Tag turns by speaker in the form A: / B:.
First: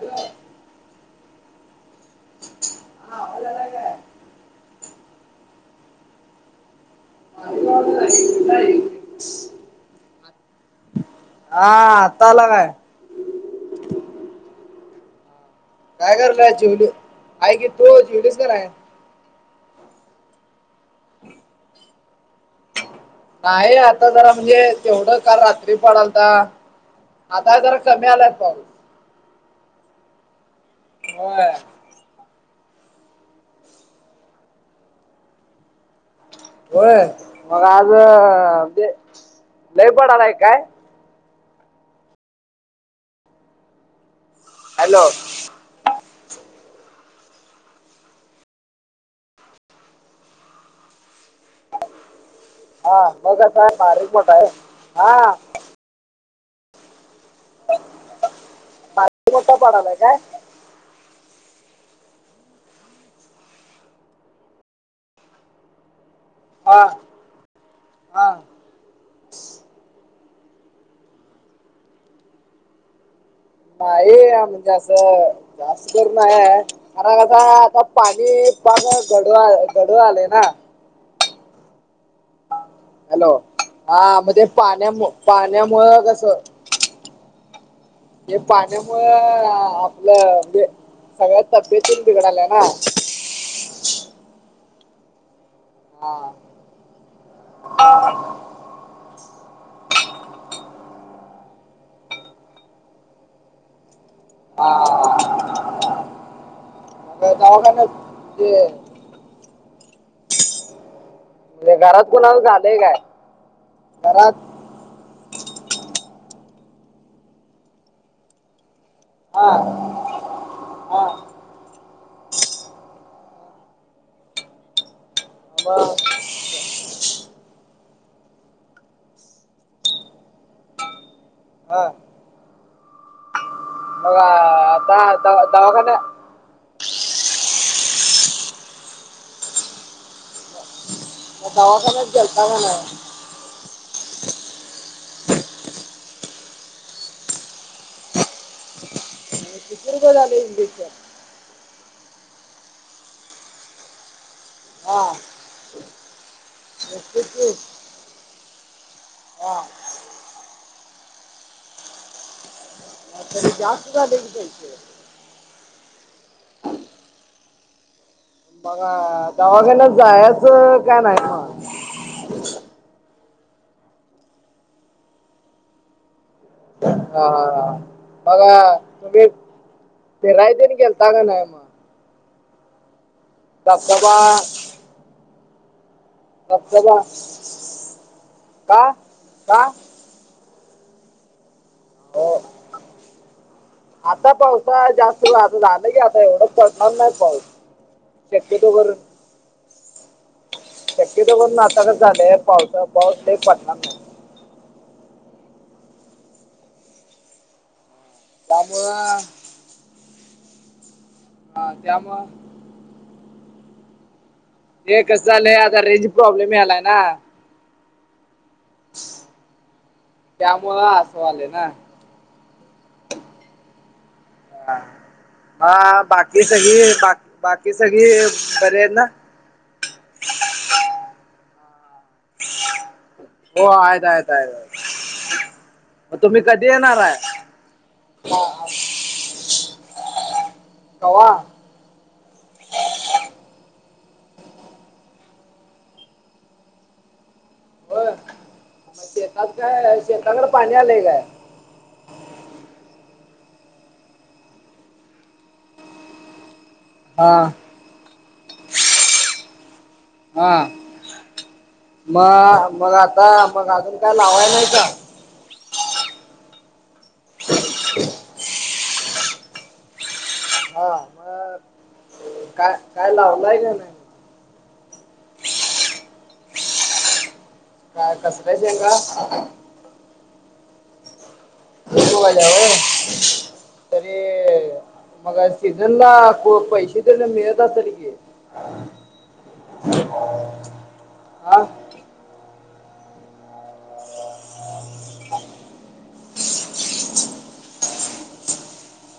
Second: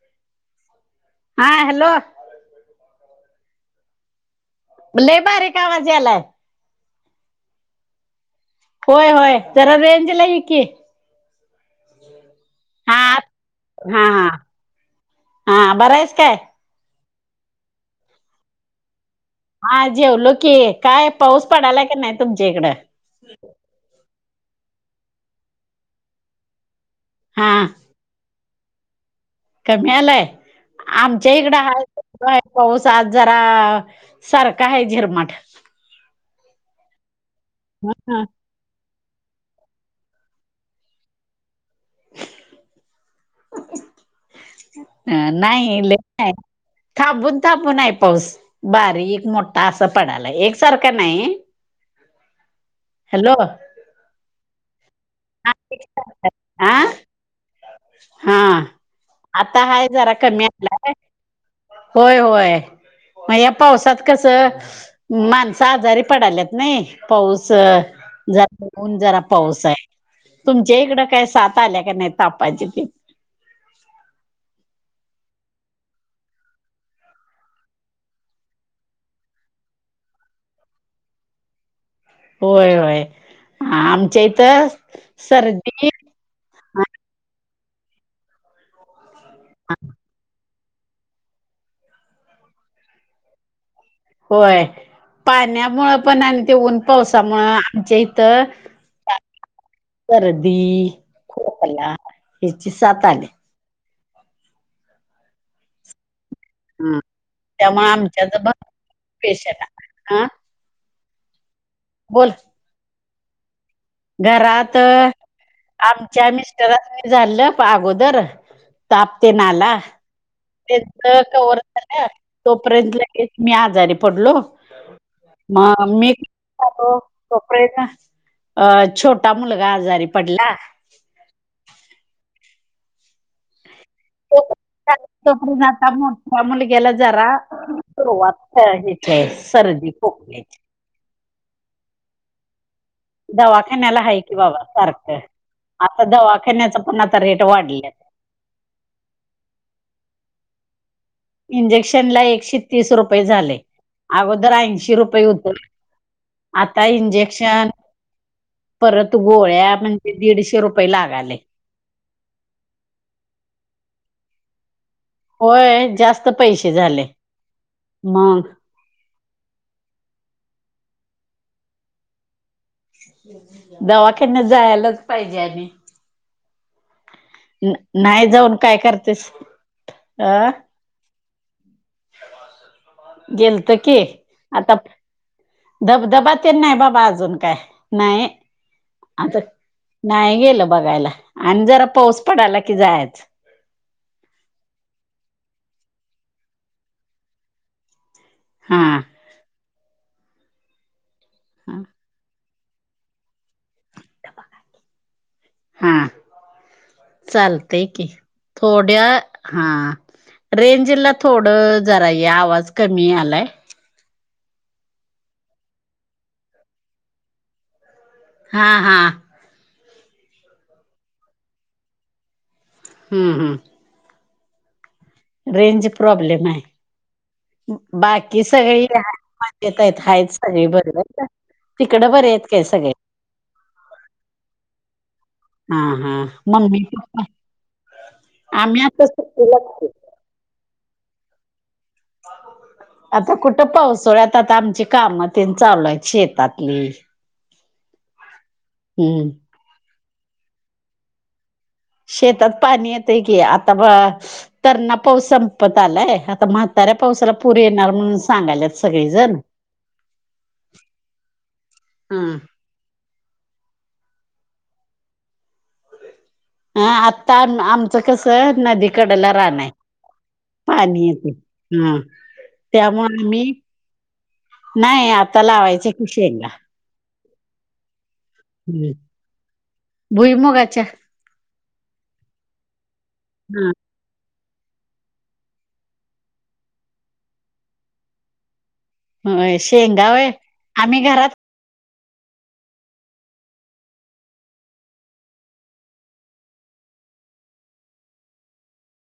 A: हॅ
B: हा हॅलो
A: लाला का आहे
B: लय बारीक आवाज यायलाय
A: अ काश
B: होय होय जरा रेंजला की
A: हा ला काय
B: हा हा हा हा बरा आहेस
A: काय करलाय चिवली आहे कि तो चिवलीस कर आहे
B: हा जेवलो की काय पाऊस पडायला काी नाही तुमच्या इकडं
A: नाही आता जरा म्हणजे तेवढं काल रात्री पडलता
B: हा
A: आता जर कम आलात पा
B: कमी आलाय आमच्या
A: होय
B: इकडं हा आहे पाऊस आज जरा सारखा आहे झिरमाट.
A: होय मग आज
B: ह
A: ते लय पड आलाय काय?
B: [unintelligible]
A: हॅलो
B: अ नाही थांबून थांबून आहे पाऊस. बारीक मोठा असा पडला एकसारखा नाही.
A: हा
B: हॅलो
A: मगस आहे बारीक मोठ आहे हा
B: आ हा
A: बारीक मोठा
B: आता हाय
A: पडालाय
B: जरा कमी आलाय
A: [unintelligible]
B: होय होय मग या पावसात कसं माणसं आजारी पडाल्यात
A: हा
B: नाही पाऊस
A: हा
B: जराऊन जरा पाऊस आहे. तुमच्या इकडं काय साथ आल्या का नाही तापाची ते?
A: नाही म्हणजे असं जास्त कर नाही. अ कस आता पाणी पण गड गडव आलंय ना.
B: होय होय
A: हॅलो हा
B: आमच्या
A: म ते
B: इथं
A: पाण्यामु
B: सर्दी
A: पाण्यामुळ कस हे पाण्यामुळ आपलं सगळ्या तब्येतून बिघड आल्या ना.
B: होय पाण्यामुं
A: हा
B: पण आणि तेऊन पावसामुं आमच्या इथ सर्दी, खोकला ह्याची सात आली.
A: [unintelligible]
B: बशला ह
A: म्हजे घरात कोणाला झालंय काय?
B: घरात आमच्या मिस्टरस मी झालं अगोदर ताप येन‌
A: हा
B: आला.
A: हा
B: कवर झालं तोपर्यंत केस मी आजारी पडलो. म
A: मग
B: मी हॅलपडे अ छोटा मुलगा आजारी पडला.
A: हा मग आता दवा
B: [unintelligible]
A: दवाखान्या
B: त्या मुलग्याला जरा सुरुवात ह्याची सर्दी खोक
A: दवाखच घेलता काय नाय?
B: दवाखान्याला आहे की बाबा सारखं आता दवाखान्याच पण आता रेट वाढल्यात
A: किती रुपयांचा झालं इंजेकशन?
B: इंजेक्शन ला एकशे तीस रुपये झाले अगोदर ऐंशी
A: हा
B: रुपये होत. आता
A: एकशे तीस
B: इंजेक्शन परत
A: हा
B: गोळ्या म्हणजे दीडशे रुपये लागालय.
A: तनिक जास्त झालं कि पैसे
B: होय जास्त पैसे झाले मग
A: बघा दवाखान्यात जायचं काय नाही? मग
B: दवाखान्यात जायलाच पाहिजे आधी.
A: हा, हा.
B: ना
A: बघा तुम्ही फिरायला ते गेलता ग नाही?
B: गेलतो की
A: धबधबा
B: आता धबधबा नाही
A: धबधबा
B: बाबा अजून काय नाही
A: का
B: आता
A: का
B: नाही गेलं बघायला आणि जरा पाऊस
A: हो
B: पडाला की जायच.
A: आता पावसा जास्त आता झाला की आता एवढंच पडनार नाही पाऊस. शक्यतो
B: हा
A: वर शक्यत कर आता का चालूये पावसा पाऊस काय पडणार नाही
B: हा चालत की थोड्या
A: त्यामुळं
B: हा रेंजला थोड
A: हा,
B: जरा
A: त्यामुळं
B: ये आवाज कमी आलाय
A: हे कसं झालंय आता रेजी प्रॉब्लेम आलाय ना
B: हा हा
A: त्यामुळ असं व्हालंय ना
B: हम्म हम्
A: हा
B: रेंज
A: बाकी
B: प्रॉब्लेम आहे
A: सगळी बाकी बाकी सगळी बरी आहे ना
B: येतय आहेताच सगळे बर आहेत तिकडं बरे आहेत काय सगळे
A: हो आहेततयतय
B: हा हा मम्मी पप्पा आम्ही आ
A: कवा ह
B: आता कुठं पावसाळ्यात आता आमची कामं त चालूय शेतातली हम्म
A: आता काय शेताकडे पाणी आलेय काय
B: शेतात पाणी येतय की आता तरणा पाऊस संपत आलाय आता म ताऱ्या
A: हा
B: पावसाला पुर येणार म्हणून सांगायल्यात सगळे जण
A: हा
B: हम्म.
A: मग मग आता मग अजून काय लावाय नाही का
B: ह आत्ता आमचं कसं नदीकडेला राहण आहे
A: हा
B: पाणी येेते हा
A: मग काय
B: त्यामु
A: काय
B: आम्ही
A: लावलाय का नाही
B: नाही आता लावायच्या कि शेंगा
A: काय कसल्या शेंगा
B: भुईमुगाच्या
A: व
B: हा
A: तरी मग सीझन ला पैसे देले मिळत सार की
B: हय शेंगाव आहे आम्ही घरात
A: हा